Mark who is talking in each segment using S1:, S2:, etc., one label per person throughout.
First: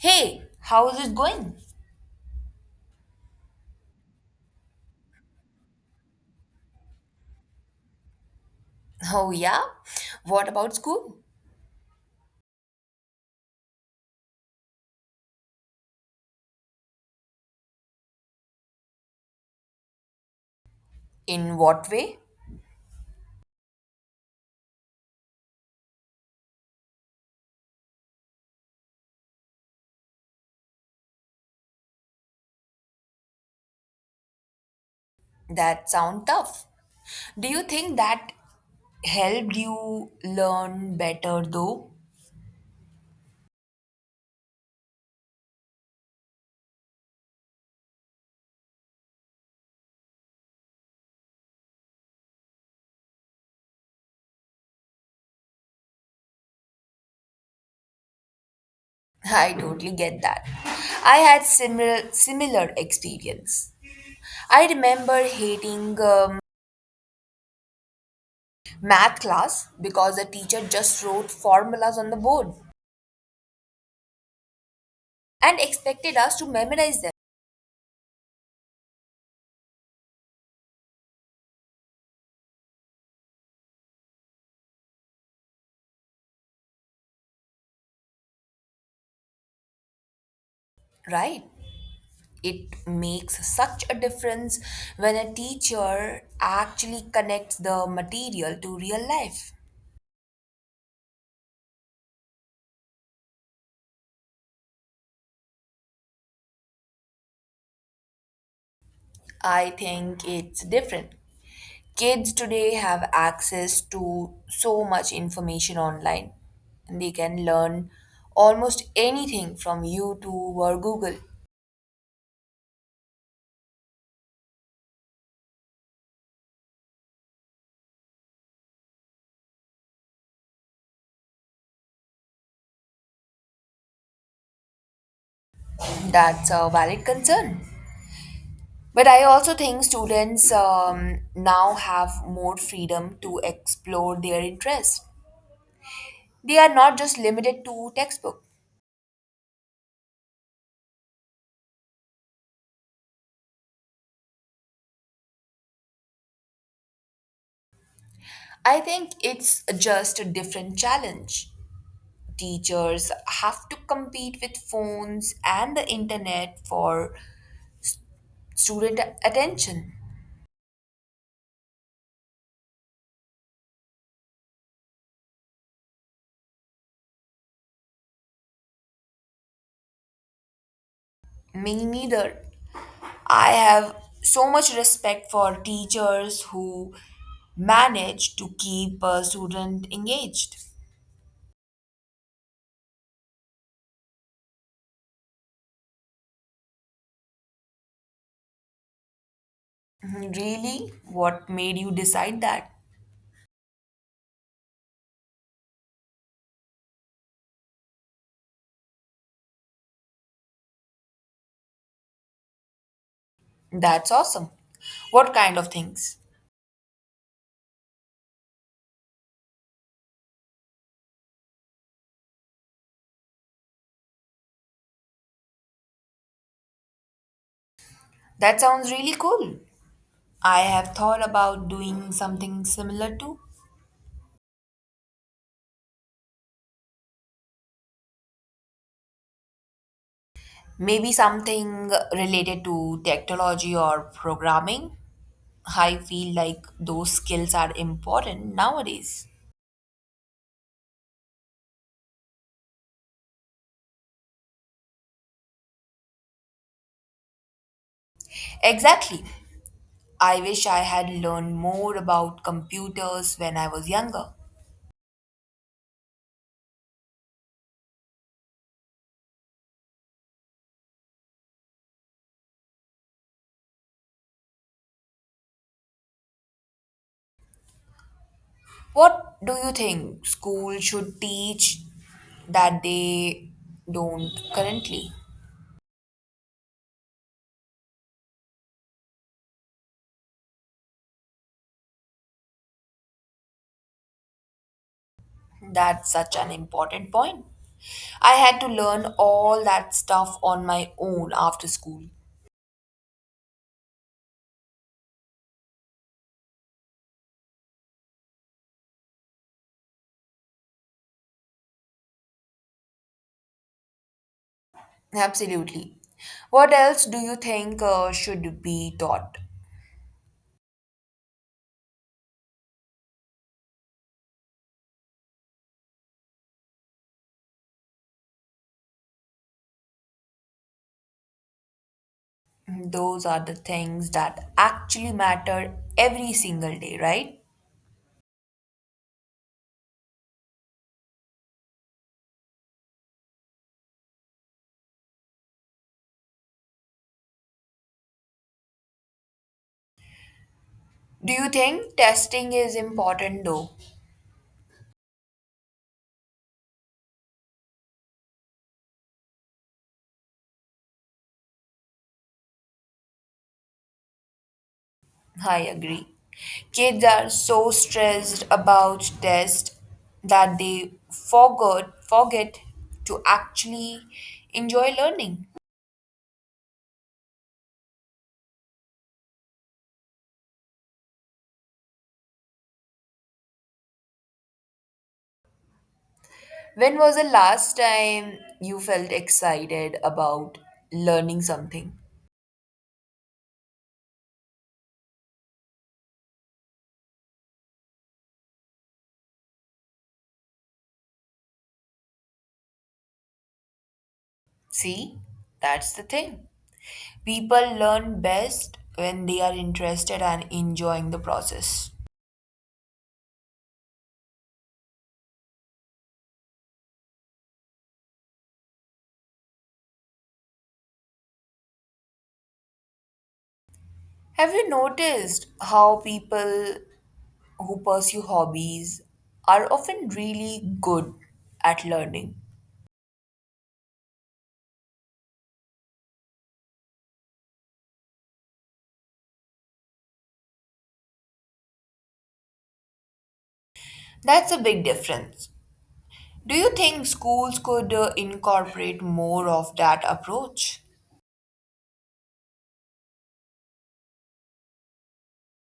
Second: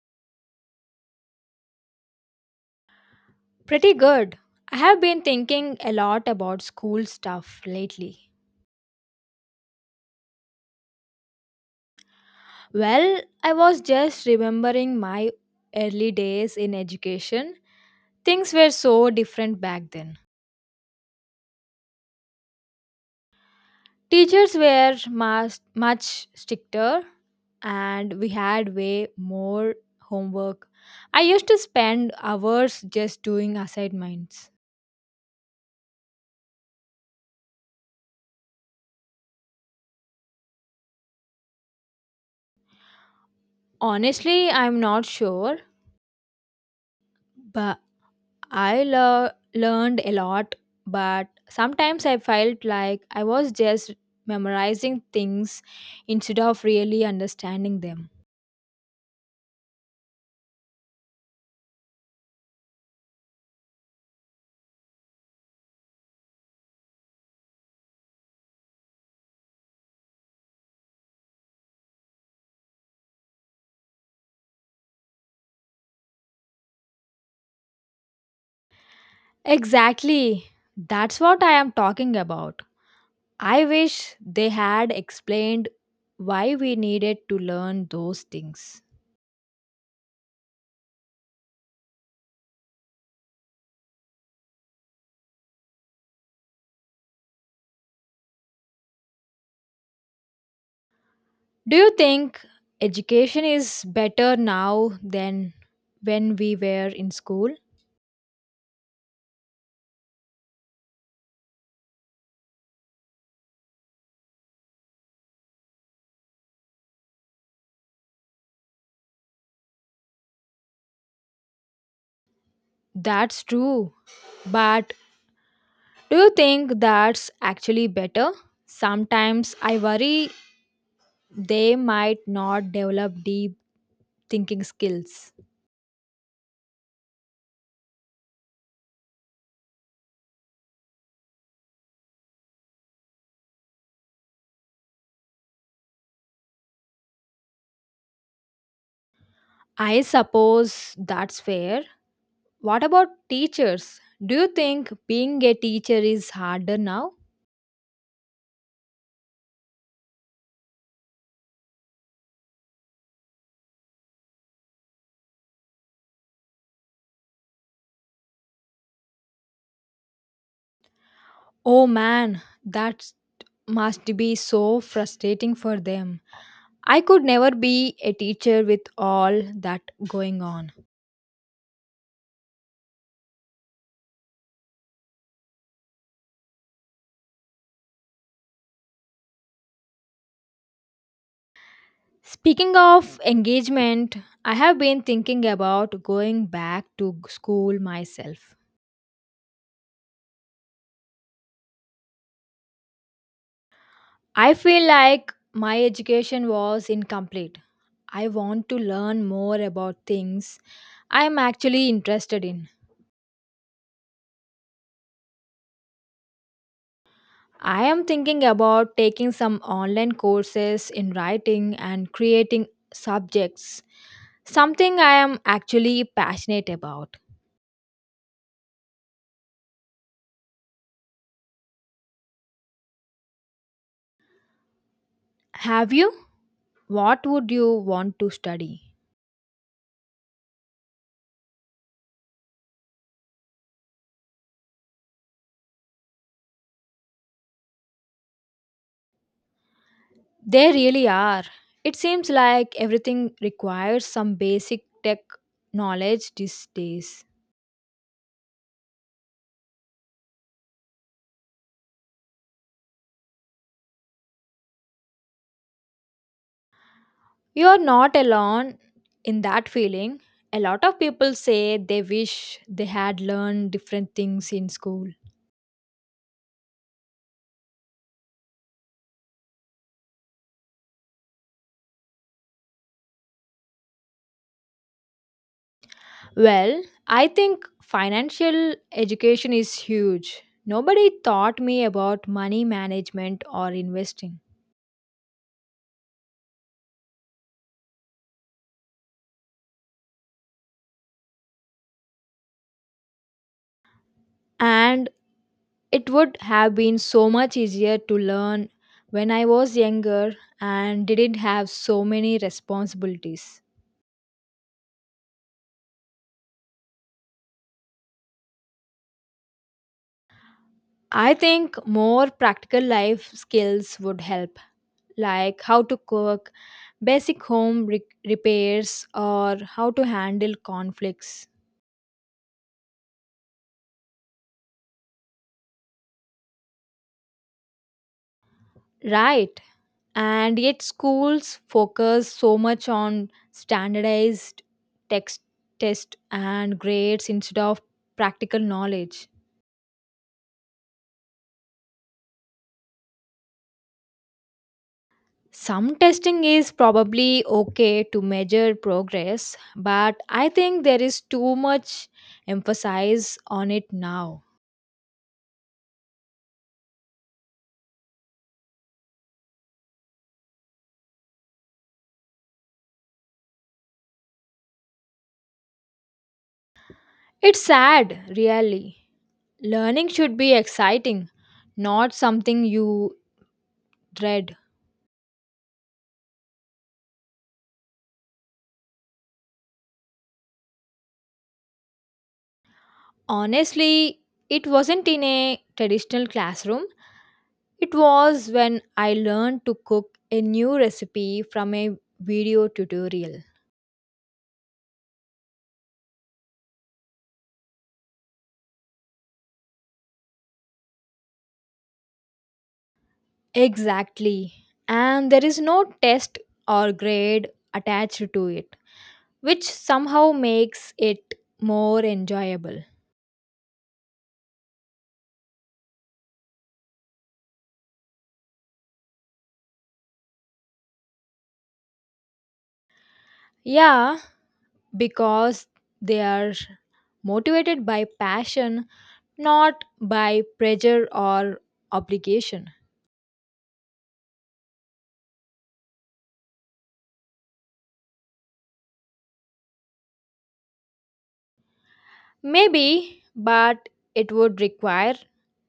S1: Hey, how's it going?
S2: Pretty good. I have been thinking a lot about school stuff lately.
S1: Oh, yeah? What about school?
S2: Well, I was just remembering my early days in education. Things were so different back then.
S1: In what way?
S2: Teachers were much, much stricter and we had way more homework. I used to spend hours just doing assignments.
S1: That sound tough. Do you think that helped you learn better though?
S2: Honestly, I'm not sure, but learned a lot, but sometimes I felt like I was just memorizing things instead of really understanding them.
S1: I totally get that. I had similar experience. I remember hating math class because the teacher just wrote formulas on the board and expected us to memorize them,
S2: Exactly. That's what I am talking about. I wish they had explained why we needed to learn those things.
S1: right? It makes such a difference when a teacher actually connects the material to real life.
S2: Do you think education is better now than when we were in school?
S1: I think it's different. Kids today have access to so much information online. They can learn almost anything from YouTube or Google.
S2: That's true. But do you think that's actually better? Sometimes I worry they might not develop deep thinking skills.
S1: That's a valid concern. But I also think students now have more freedom to explore their interests. They are not just limited to textbook.
S2: I suppose that's fair. What about teachers? Do you think being a teacher is harder now?
S1: I think it's just a different challenge. Teachers have to compete with phones and the internet for student attention.
S2: Oh man, that must be so frustrating for them. I could never be a teacher with all that going on.
S1: Me neither. I have so much respect for teachers who manage to keep a student engaged.
S2: Speaking of engagement, I have been thinking about going back to school myself.
S1: Really? What made you decide that?
S2: I feel like my education was incomplete. I want to learn more about things I am actually interested in.
S1: That's awesome. What kind of things?
S2: I am thinking about taking some online courses in writing and creating subjects, something I am actually passionate about.
S1: That sounds really cool. I have thought about doing something similar to
S2: Have you? What would you want to study?
S1: maybe something related to technology or programming. I feel like those skills are important nowadays.
S2: They really are. It seems like everything requires some basic tech knowledge these days.
S1: Exactly. I wish I had learned more about computers when I was younger.
S2: You are not alone in that feeling. A lot of people say they wish they had learned different things in school.
S1: What do you think school should teach that they don't currently?
S2: Well, I think financial education is huge. Nobody taught me about money management or investing.
S1: That's such an important point. I had to learn all that stuff on my own after school.
S2: And it would have been so much easier to learn when I was younger and didn't have so many responsibilities.
S1: Absolutely. What else do you think should be taught?
S2: I think more practical life skills would help, like how to cook, basic home repairs, or how to handle conflicts.
S1: Those are the things that actually matter every single day, right?
S2: Right. And yet, schools focus so much on standardized text, test, and grades instead of practical knowledge.
S1: Do you think testing is important though?
S2: Some testing is probably okay to measure progress, but I think there is too much emphasis on it now.
S1: I agree. Kids are so stressed about tests that they forgot forget to actually enjoy learning.
S2: It's sad, really. Learning should be exciting, not something you dread.
S1: When was the last time you felt excited about learning something?
S2: Honestly, it wasn't in a traditional classroom. It was when I learned to cook a new recipe from a video tutorial.
S1: See, that's the thing. People learn best when they are interested and enjoying the process.
S2: Exactly. And there is no test or grade attached to it, which somehow makes it more enjoyable.
S1: Have you noticed how people who pursue hobbies are often really good at learning?
S2: Yeah, because they are motivated by passion, not by pressure or obligation.
S1: That's a big difference. Do you think schools could incorporate more of that approach?
S2: Maybe, but it would require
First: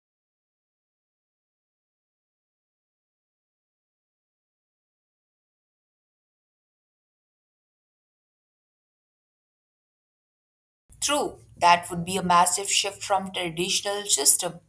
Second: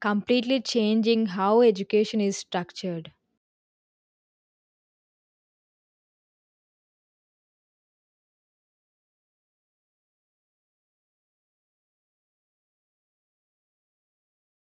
S2: completely changing how education is structured.
S1: True, that would be a massive shift from traditional system.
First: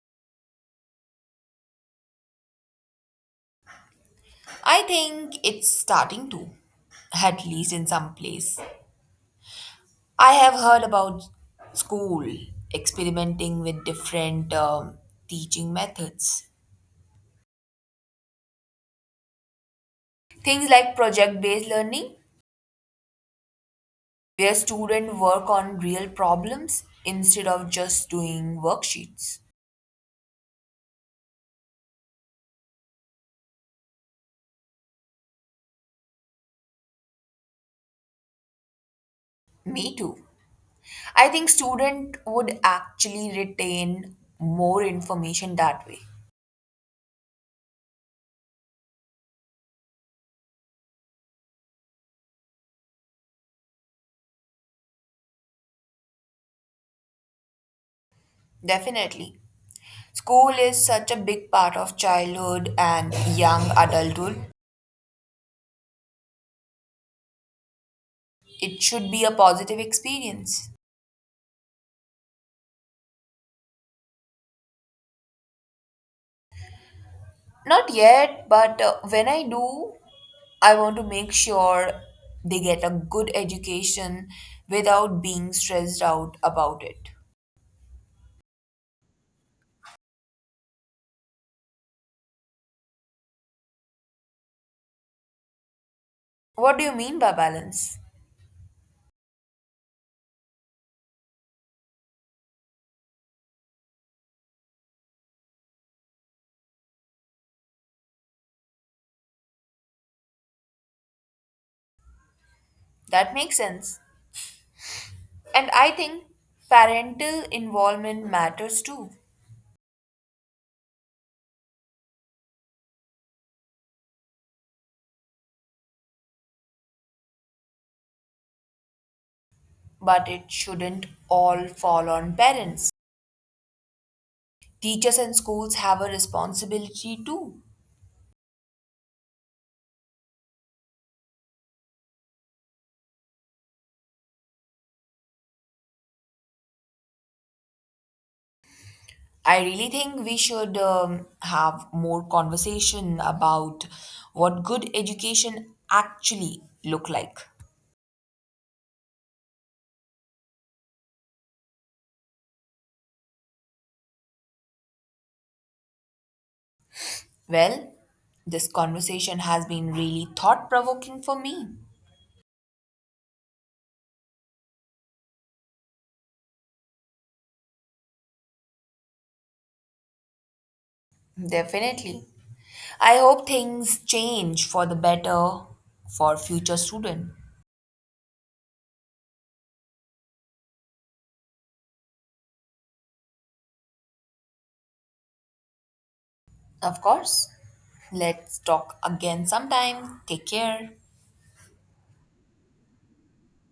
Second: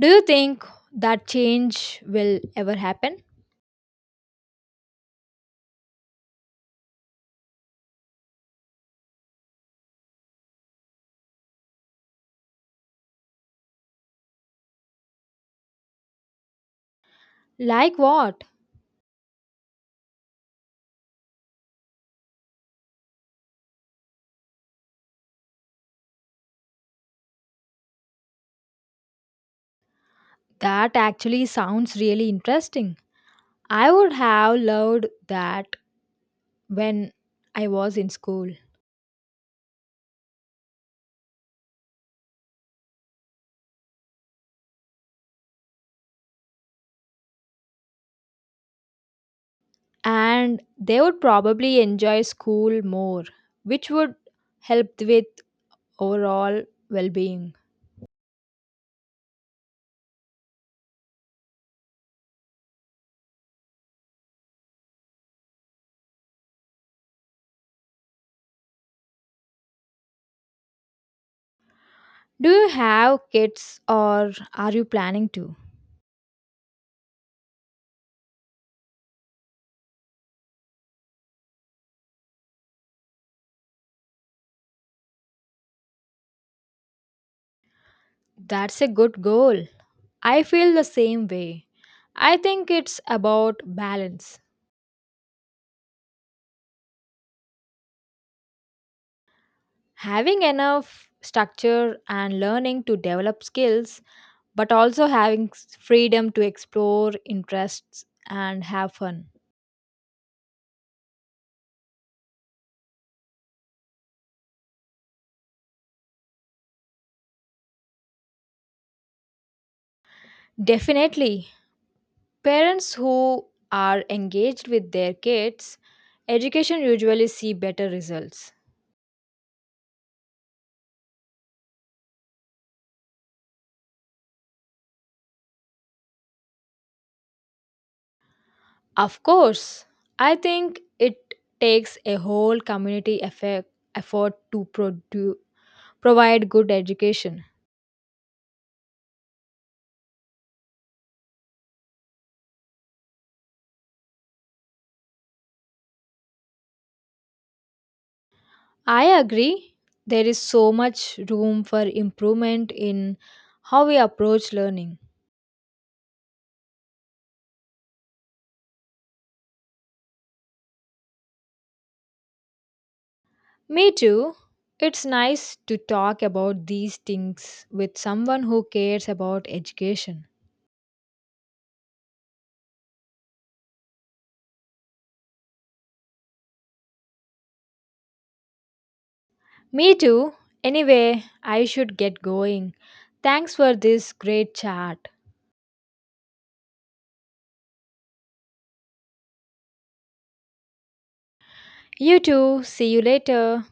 S2: Do you think that change will ever happen?
S1: I think it's starting to, at least in some place. I have heard about school experimenting with different teaching methods.
S2: Like what?
S1: Things like project-based learning, where students work on real problems instead of just doing worksheets.
S2: That actually sounds really interesting. I would have loved that when I was in school.
S1: Me too. I think student would actually retain more information that way.
S2: And they would probably enjoy school more, which would help with overall well being.
S1: Definitely. School is such a big part of childhood and young adulthood. It should be a positive experience.
S2: Do you have kids or are you planning to?
S1: Not yet, but when I do, I want to make sure they get a good education without being stressed out about it.
S2: That's a good goal. I feel the same way. I think it's about balance.
S1: What do you mean by balance?
S2: Having enough structure and learning to develop skills but also having freedom to explore interests and have fun.
S1: That makes sense. And I think parental involvement matters too,
S2: Definitely, parents who are engaged with their kids, education usually see better results.
S1: but it shouldn't all fall on parents. Teachers and schools have a responsibility too.
S2: Of course, I think it takes a whole community effort to provide good education.
S1: I really think we should have more conversation about what good education actually look like.
S2: I agree, there is so much room for improvement in how we approach learning.
S1: Well, this conversation has been really thought provoking for me.
S2: Me too. It's nice to talk about these things with someone who cares about education.
S1: Definitely. I hope things change for the better for future students.
S2: Me too. Anyway, I should get going. Thanks for this great chat.
S1: Of course. Let's talk again sometime. Take care.
S2: You too. See you later.